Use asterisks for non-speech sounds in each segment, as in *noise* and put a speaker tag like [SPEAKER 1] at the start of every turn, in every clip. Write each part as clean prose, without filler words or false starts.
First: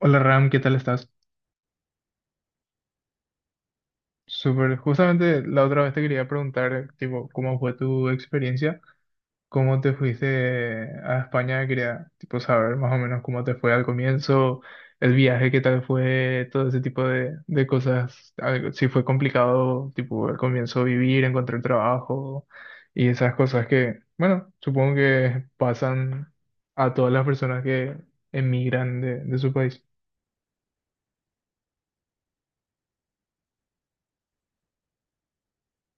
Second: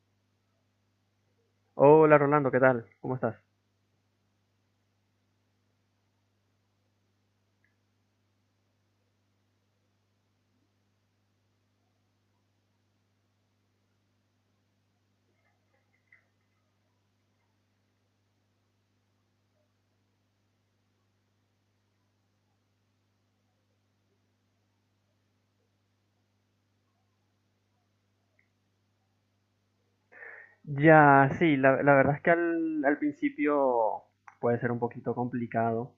[SPEAKER 1] Hola Ram, ¿qué tal estás?
[SPEAKER 2] Hola Rolando, ¿qué tal? ¿Cómo estás?
[SPEAKER 1] Súper, justamente la otra vez te quería preguntar, tipo, ¿cómo fue tu experiencia? ¿Cómo te fuiste a España? Quería, tipo, saber más o menos cómo te fue al comienzo, el viaje, qué tal fue, todo ese tipo de cosas. Si fue complicado, tipo, al comienzo vivir, encontrar trabajo y esas cosas que, bueno, supongo que pasan a todas las personas que emigran de su país.
[SPEAKER 2] Ya, sí, la verdad es que al principio puede ser un poquito complicado,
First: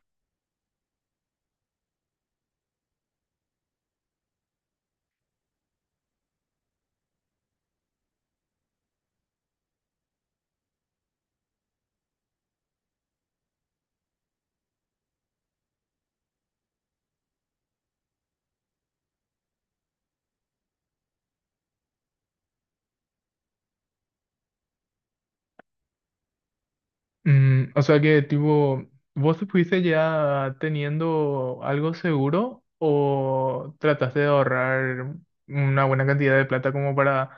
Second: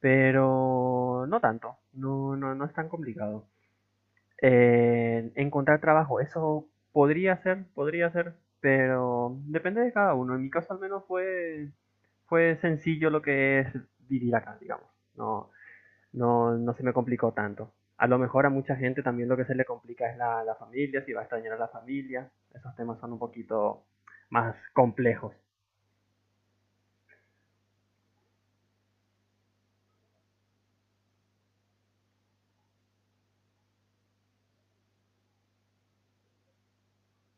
[SPEAKER 2] pero no tanto, no, no es tan complicado. Encontrar trabajo, eso podría ser, pero depende de cada uno. En mi caso al menos fue sencillo lo que es vivir acá, digamos. No, no se me complicó tanto. A lo mejor a mucha gente también lo que se le complica es la familia, si va a extrañar a la familia. Esos temas son un poquito más complejos.
[SPEAKER 1] O sea que tipo, ¿vos fuiste ya teniendo algo seguro o trataste de ahorrar una buena cantidad de plata como para,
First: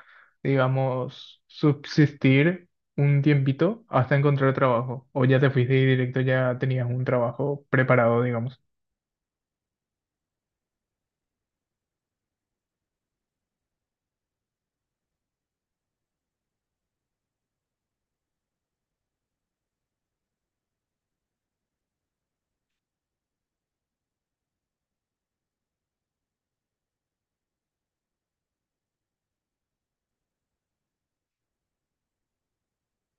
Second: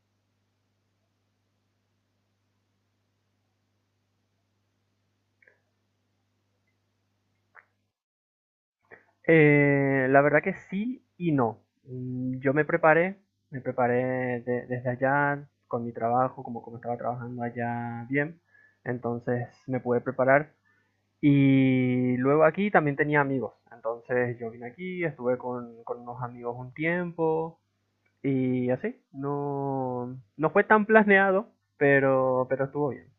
[SPEAKER 1] digamos, subsistir un tiempito hasta encontrar trabajo? ¿O ya te fuiste y directo ya tenías un trabajo preparado, digamos?
[SPEAKER 2] La verdad que sí y no. Mm, yo me preparé desde allá con mi trabajo, como estaba trabajando allá bien. Entonces me pude preparar. Y luego aquí también tenía amigos. Entonces yo vine aquí, estuve con unos amigos un tiempo. Y así, no, no fue tan planeado, pero estuvo bien.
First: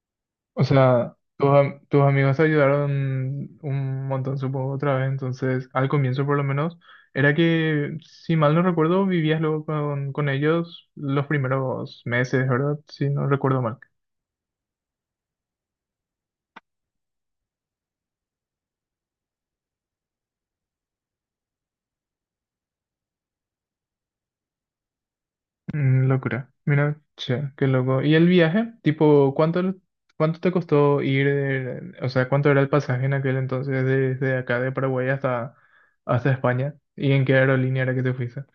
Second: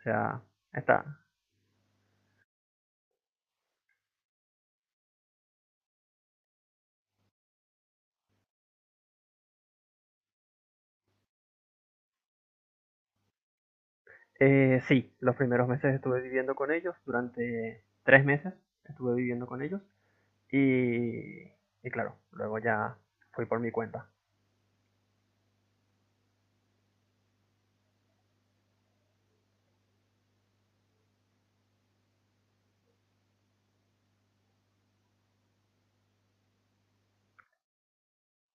[SPEAKER 2] O sea,
[SPEAKER 1] O
[SPEAKER 2] está.
[SPEAKER 1] sea, tus amigos te ayudaron un montón, supongo, otra vez. Entonces, al comienzo por lo menos, era que, si mal no recuerdo, vivías luego con ellos los primeros meses, ¿verdad? Si no recuerdo mal.
[SPEAKER 2] Sí, los primeros meses estuve viviendo con ellos, durante 3 meses estuve viviendo con ellos. Y, y claro, luego ya fui por mi cuenta.
[SPEAKER 1] Locura. Mira, che, qué loco. ¿Y el viaje? Tipo, ¿cuánto, cuánto te costó ir? O sea, ¿cuánto era el pasaje en aquel entonces desde acá de Paraguay hasta España? ¿Y en qué aerolínea era que te fuiste?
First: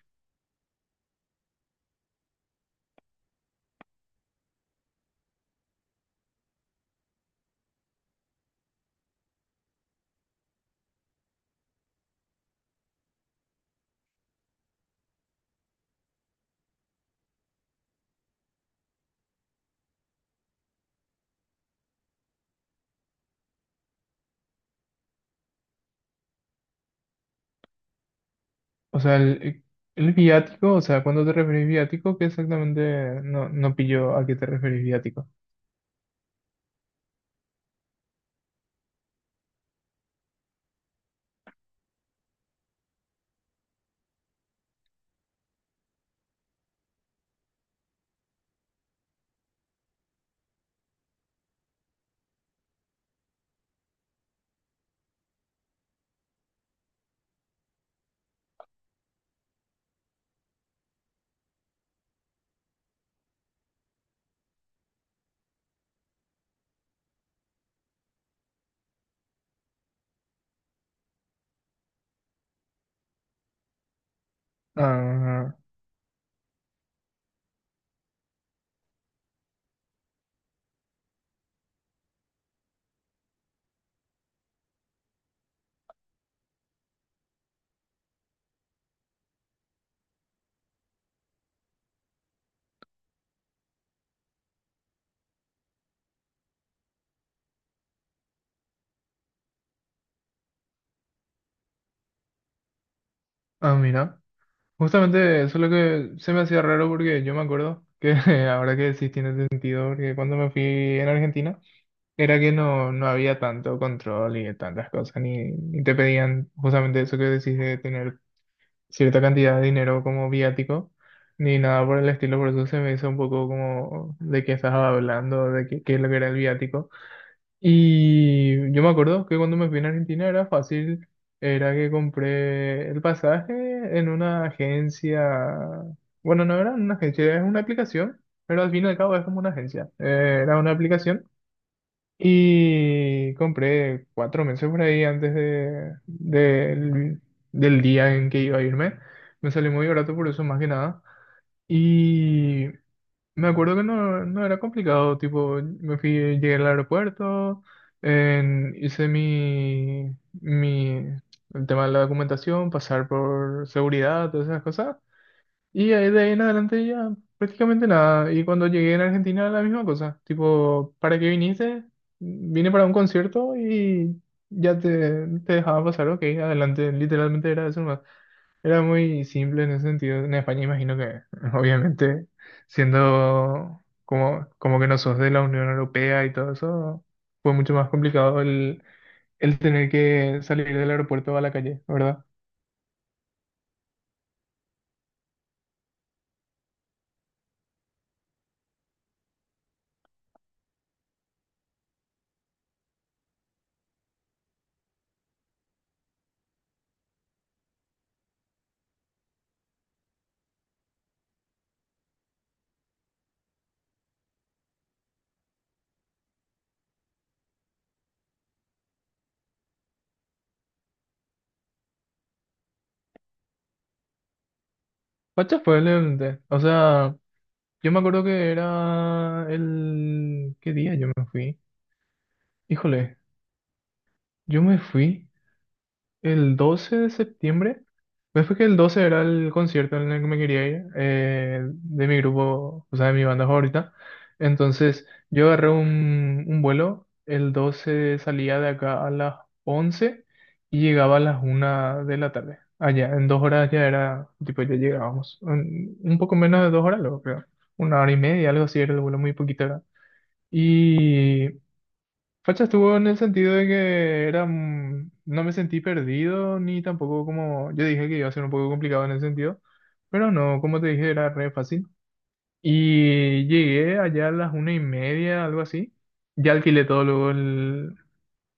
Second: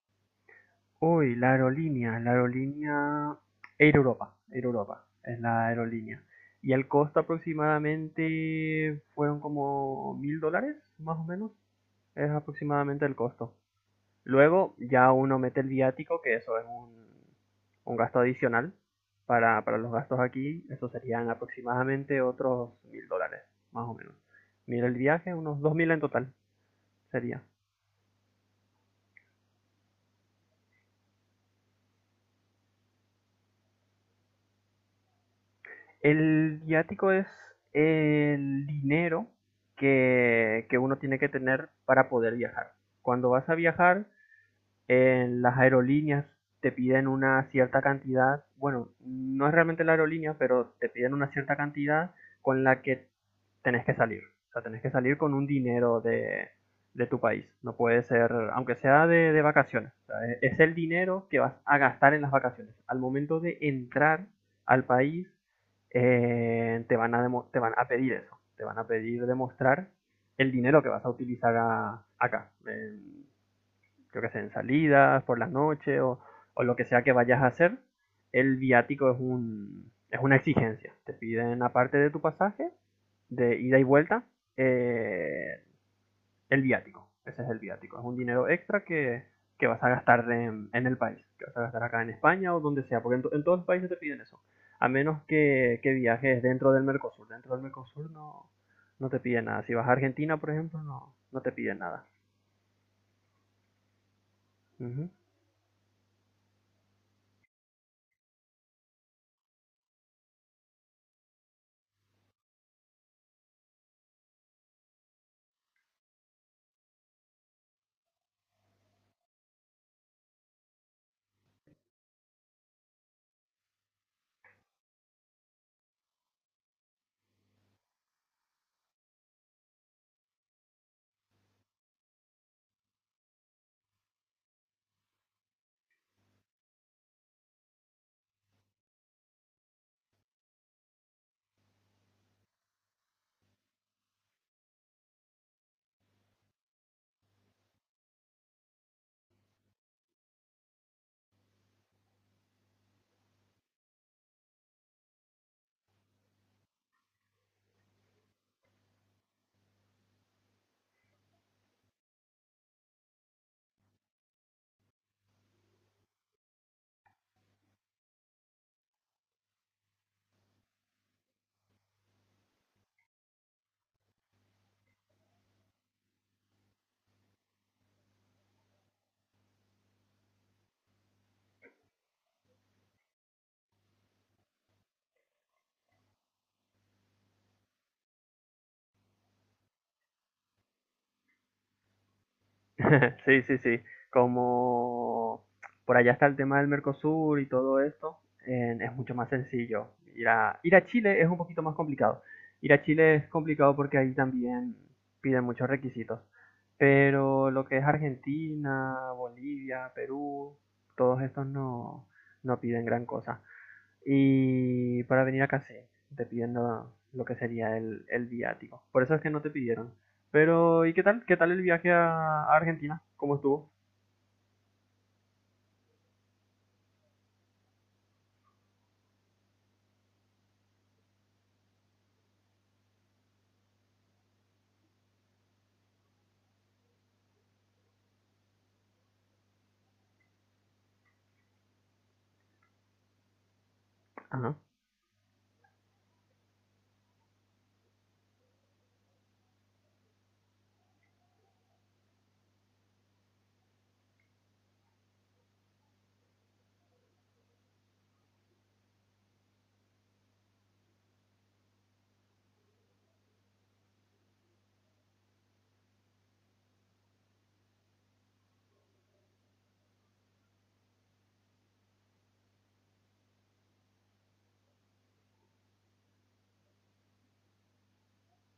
[SPEAKER 2] Uy, la aerolínea Air Europa, Air Europa es la aerolínea. Y el costo aproximadamente fueron como $1000, más o menos. Es aproximadamente el costo. Luego ya uno mete el viático, que eso es un gasto adicional para los gastos aquí. Eso serían aproximadamente otros $1000, más o menos. Mira el viaje, unos 2000 en total sería.
[SPEAKER 1] O sea, el viático, o sea, cuando te referís viático, ¿qué exactamente no pillo a qué te referís viático?
[SPEAKER 2] El viático es el dinero que uno tiene que tener para poder viajar. Cuando vas a viajar, en las aerolíneas te piden una cierta cantidad, bueno, no es realmente la aerolínea, pero te piden una cierta cantidad con la que tenés que salir. O sea, tenés que salir con un dinero de tu país. No puede ser, aunque sea de vacaciones. O sea, es el dinero que vas a gastar en las vacaciones. Al momento de entrar al país, van a te van a pedir eso. Te van a pedir demostrar el dinero que vas a utilizar acá. Creo que sea en salidas, por la
[SPEAKER 1] Ah,
[SPEAKER 2] noche o lo que sea que vayas a hacer, el viático es, es una exigencia. Te piden, aparte de tu pasaje, de ida y vuelta, eh, el viático. Ese es el viático. Es un dinero extra que vas a gastar en el país, que vas a gastar acá en España o donde sea, porque en todos los países te piden eso. A menos que viajes dentro del Mercosur. Dentro del Mercosur no, no te piden nada. Si vas a Argentina, por ejemplo, no, no te piden nada.
[SPEAKER 1] ah, mira.
[SPEAKER 2] Uh -huh.
[SPEAKER 1] Justamente eso es lo que se me hacía raro porque yo me acuerdo que *laughs* ahora que sí tiene sentido, porque cuando me fui en Argentina era que no había tanto control y tantas cosas, ni te pedían justamente eso que decís de tener cierta cantidad de dinero como viático ni nada por el estilo, por eso se me hizo un poco como de qué estás hablando, de qué es lo que era el viático. Y yo me acuerdo que cuando me fui a Argentina era fácil, era que compré el pasaje en una agencia, bueno, no era una agencia, era una aplicación, pero al fin y al cabo es como una agencia. Era una aplicación y compré 4 meses por ahí antes de, del del día en que iba a irme, me salió muy barato por eso más que nada. Y me acuerdo que no era complicado, tipo, me fui, llegué al aeropuerto, hice mi el tema de la documentación, pasar por seguridad, todas esas cosas, y ahí de ahí en adelante ya prácticamente nada. Y cuando llegué en Argentina, la misma cosa, tipo, ¿para qué viniste? Vine para un concierto y ya te dejaba pasar, ok, adelante, literalmente era eso más. Era muy simple en ese sentido. En España imagino que, *laughs* obviamente, siendo como que no sos de la Unión Europea y todo eso, fue mucho más complicado el tener que salir del aeropuerto a la calle, ¿verdad?
[SPEAKER 2] *laughs* Sí, sí, sí. Como por allá está el tema del Mercosur y todo esto, es mucho más sencillo. Ir a, ir a Chile es un poquito más complicado. Ir a Chile es complicado porque ahí también piden muchos requisitos. Pero lo que es Argentina, Bolivia, Perú, todos estos no, no piden gran cosa. Y para venir a Casé te pidiendo lo, que sería el viático. Por eso es que no te pidieron. Pero, ¿y qué tal? ¿Qué tal el viaje a Argentina? ¿Cómo estuvo?
[SPEAKER 1] Pacha fue el evento. O sea, yo me acuerdo que era ¿qué día yo me fui? Híjole, yo me fui. El 12 de septiembre, pues fue que el 12 era el concierto en el que me quería ir, de mi grupo, o sea, de mi banda favorita.
[SPEAKER 2] Ajá.
[SPEAKER 1] Entonces, yo agarré un vuelo, el 12 salía de acá a las 11 y llegaba a las 1 de la tarde. Allá, en 2 horas ya era, tipo, ya llegábamos. Un poco menos de 2 horas, luego creo. Una hora y media, algo así, era el vuelo muy poquito acá. Y Facha estuvo en el sentido de que era, no me sentí perdido ni tampoco como, yo dije que iba a ser un poco complicado en ese sentido, pero no, como te dije, era re fácil. Y llegué allá a las 1 y media, algo así. Ya alquilé todo luego el,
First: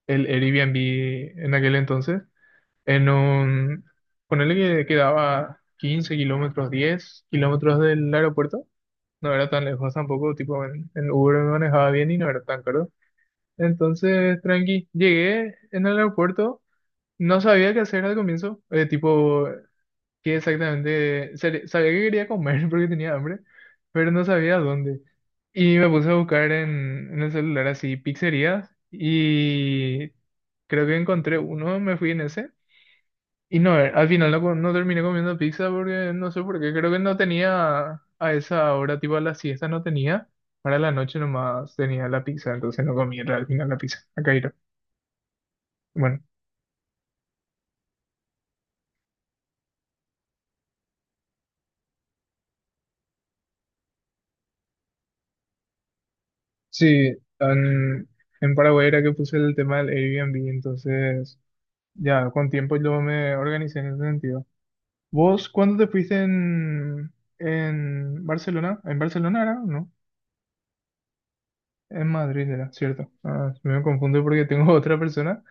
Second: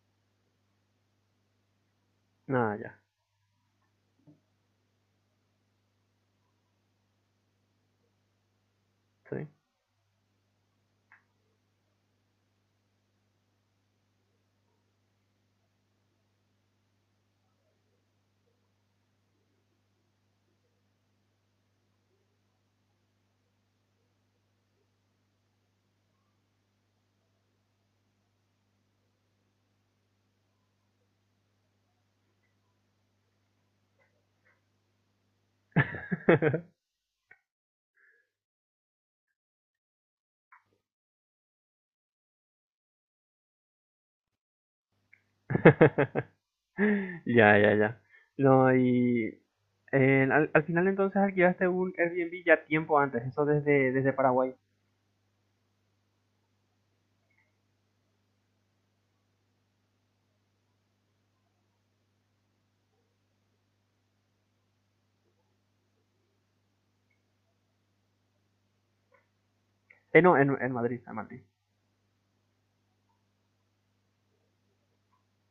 [SPEAKER 1] el Airbnb en aquel entonces,
[SPEAKER 2] Nada, ah, ya.
[SPEAKER 1] en un, ponele que quedaba 15 kilómetros, 10 kilómetros del aeropuerto. No
[SPEAKER 2] Sí.
[SPEAKER 1] era tan lejos tampoco, tipo en Uber me manejaba bien y no era tan caro. Entonces, tranqui, llegué en el aeropuerto, no sabía qué hacer al comienzo, tipo, qué exactamente, sabía que quería comer *laughs* porque tenía hambre, pero no sabía dónde. Y me puse a buscar en el celular así pizzerías y creo que encontré uno, me fui en ese. Y no, al final no terminé comiendo pizza porque no sé por qué, creo que no tenía a esa hora, tipo a la siesta no tenía, para la noche nomás tenía la pizza, entonces no comí al final la pizza, a Cairo. Bueno,
[SPEAKER 2] *laughs* Ya, ya, ya. No, y al final entonces alquilaste un Airbnb ya tiempo antes, eso desde, desde Paraguay.
[SPEAKER 1] sí, en Paraguay era que puse el tema del Airbnb, entonces ya con tiempo yo me organicé en ese sentido. ¿Vos cuándo te fuiste en Barcelona? ¿En Barcelona era? No,
[SPEAKER 2] No, en Madrid, en Madrid.
[SPEAKER 1] en Madrid era, cierto. Ah, me confundo porque tengo *laughs* otra persona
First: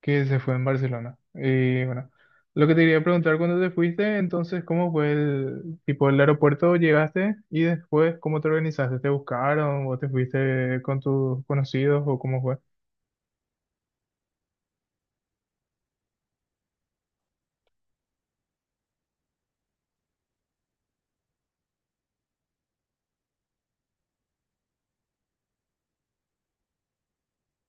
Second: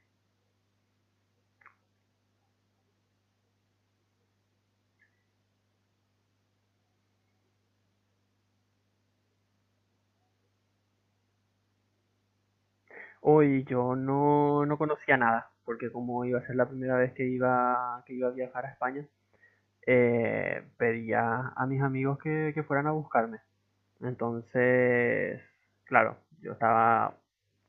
[SPEAKER 1] que se fue en Barcelona. Y bueno, lo que te quería preguntar, ¿cuándo te fuiste? Entonces, ¿cómo fue el tipo el aeropuerto? ¿Llegaste? Y después, ¿cómo te organizaste? ¿Te buscaron? ¿O te fuiste con tus conocidos o cómo fue?
[SPEAKER 2] Hoy yo no, no conocía nada, porque como iba a ser la primera vez que iba a viajar a España, pedía a mis amigos que fueran a buscarme. Entonces, claro, yo estaba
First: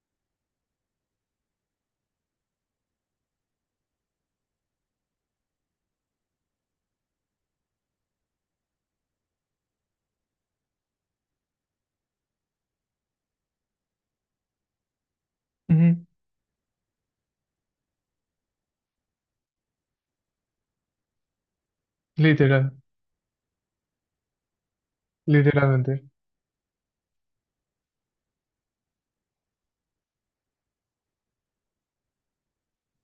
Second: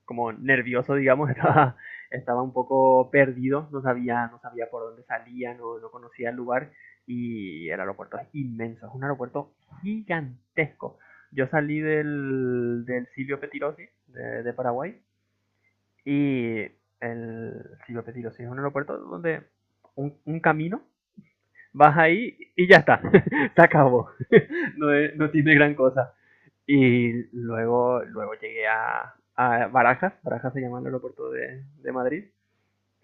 [SPEAKER 2] como nervioso, digamos, *laughs* estaba un poco perdido, no sabía por dónde salía, no, no conocía el lugar y el aeropuerto es inmenso, es un aeropuerto gigantesco. Yo salí del Silvio Petirosi de Paraguay
[SPEAKER 1] Ujú.
[SPEAKER 2] y el Silvio Petirosi es un aeropuerto donde un camino vas ahí y
[SPEAKER 1] Literal,
[SPEAKER 2] ya está, *laughs* se acabó, *laughs* no, no tiene gran
[SPEAKER 1] literalmente.
[SPEAKER 2] cosa. Y luego llegué a Barajas, Barajas se llama el aeropuerto de Madrid,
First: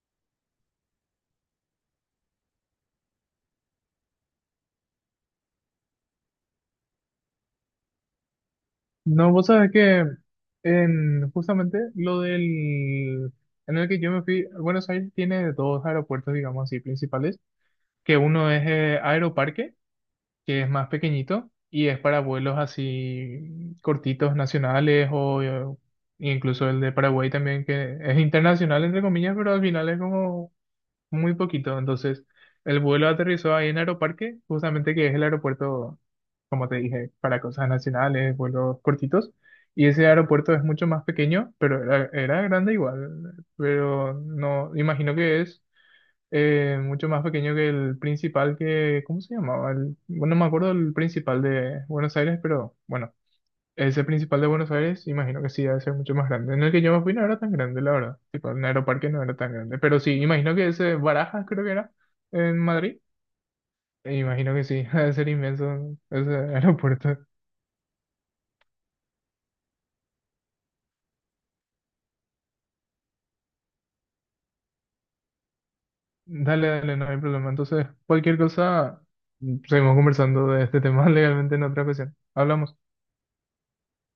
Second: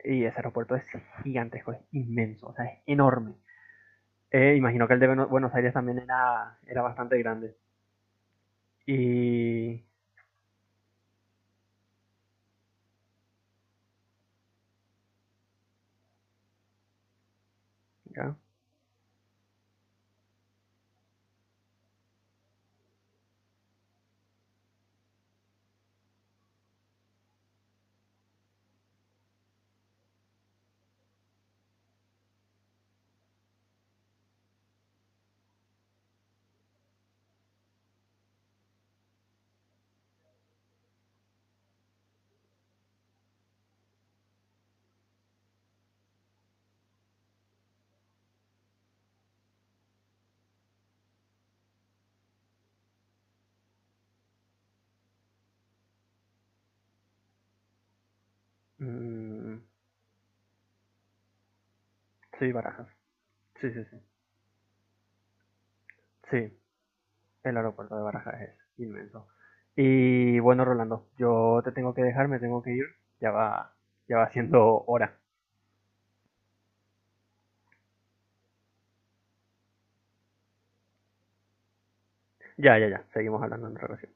[SPEAKER 2] y ese aeropuerto es gigantesco, es inmenso, o sea, es enorme. Imagino que el de Buenos Aires también era bastante grande.
[SPEAKER 1] No, vos sabés
[SPEAKER 2] Y...
[SPEAKER 1] que en justamente lo del, en el que yo me fui, Buenos Aires tiene dos aeropuertos, digamos así, principales, que
[SPEAKER 2] ¿Ya?
[SPEAKER 1] uno es Aeroparque, que es más pequeñito y es para vuelos así cortitos nacionales o incluso el de Paraguay también que es internacional entre comillas, pero al final es como muy poquito. Entonces, el vuelo aterrizó ahí en Aeroparque, justamente que es el aeropuerto, como te dije, para cosas nacionales, vuelos cortitos. Y ese aeropuerto es mucho más pequeño, pero era grande igual. Pero no, imagino que es mucho más pequeño que el principal que, ¿cómo se llamaba? Bueno, no me acuerdo el principal de Buenos Aires, pero bueno, ese principal de Buenos Aires, imagino que sí, debe ser mucho más grande. En el que yo me fui no era tan grande, la verdad. Tipo, en Aeroparque no era tan
[SPEAKER 2] Mm,
[SPEAKER 1] grande. Pero sí, imagino que ese Barajas, creo que era,
[SPEAKER 2] sí,
[SPEAKER 1] en
[SPEAKER 2] Barajas,
[SPEAKER 1] Madrid.
[SPEAKER 2] sí, sí, sí.
[SPEAKER 1] E imagino que sí, *laughs* debe ser inmenso ese
[SPEAKER 2] Sí,
[SPEAKER 1] aeropuerto.
[SPEAKER 2] el aeropuerto de Barajas es inmenso. Y bueno, Rolando, yo te tengo que dejar, me tengo que ir. Ya va, ya va siendo hora.
[SPEAKER 1] Dale, dale, no hay problema. Entonces, cualquier cosa, seguimos conversando de este tema *laughs* legalmente en otra ocasión. Hablamos.
[SPEAKER 2] Ya, ya, ya. Seguimos hablando en relación.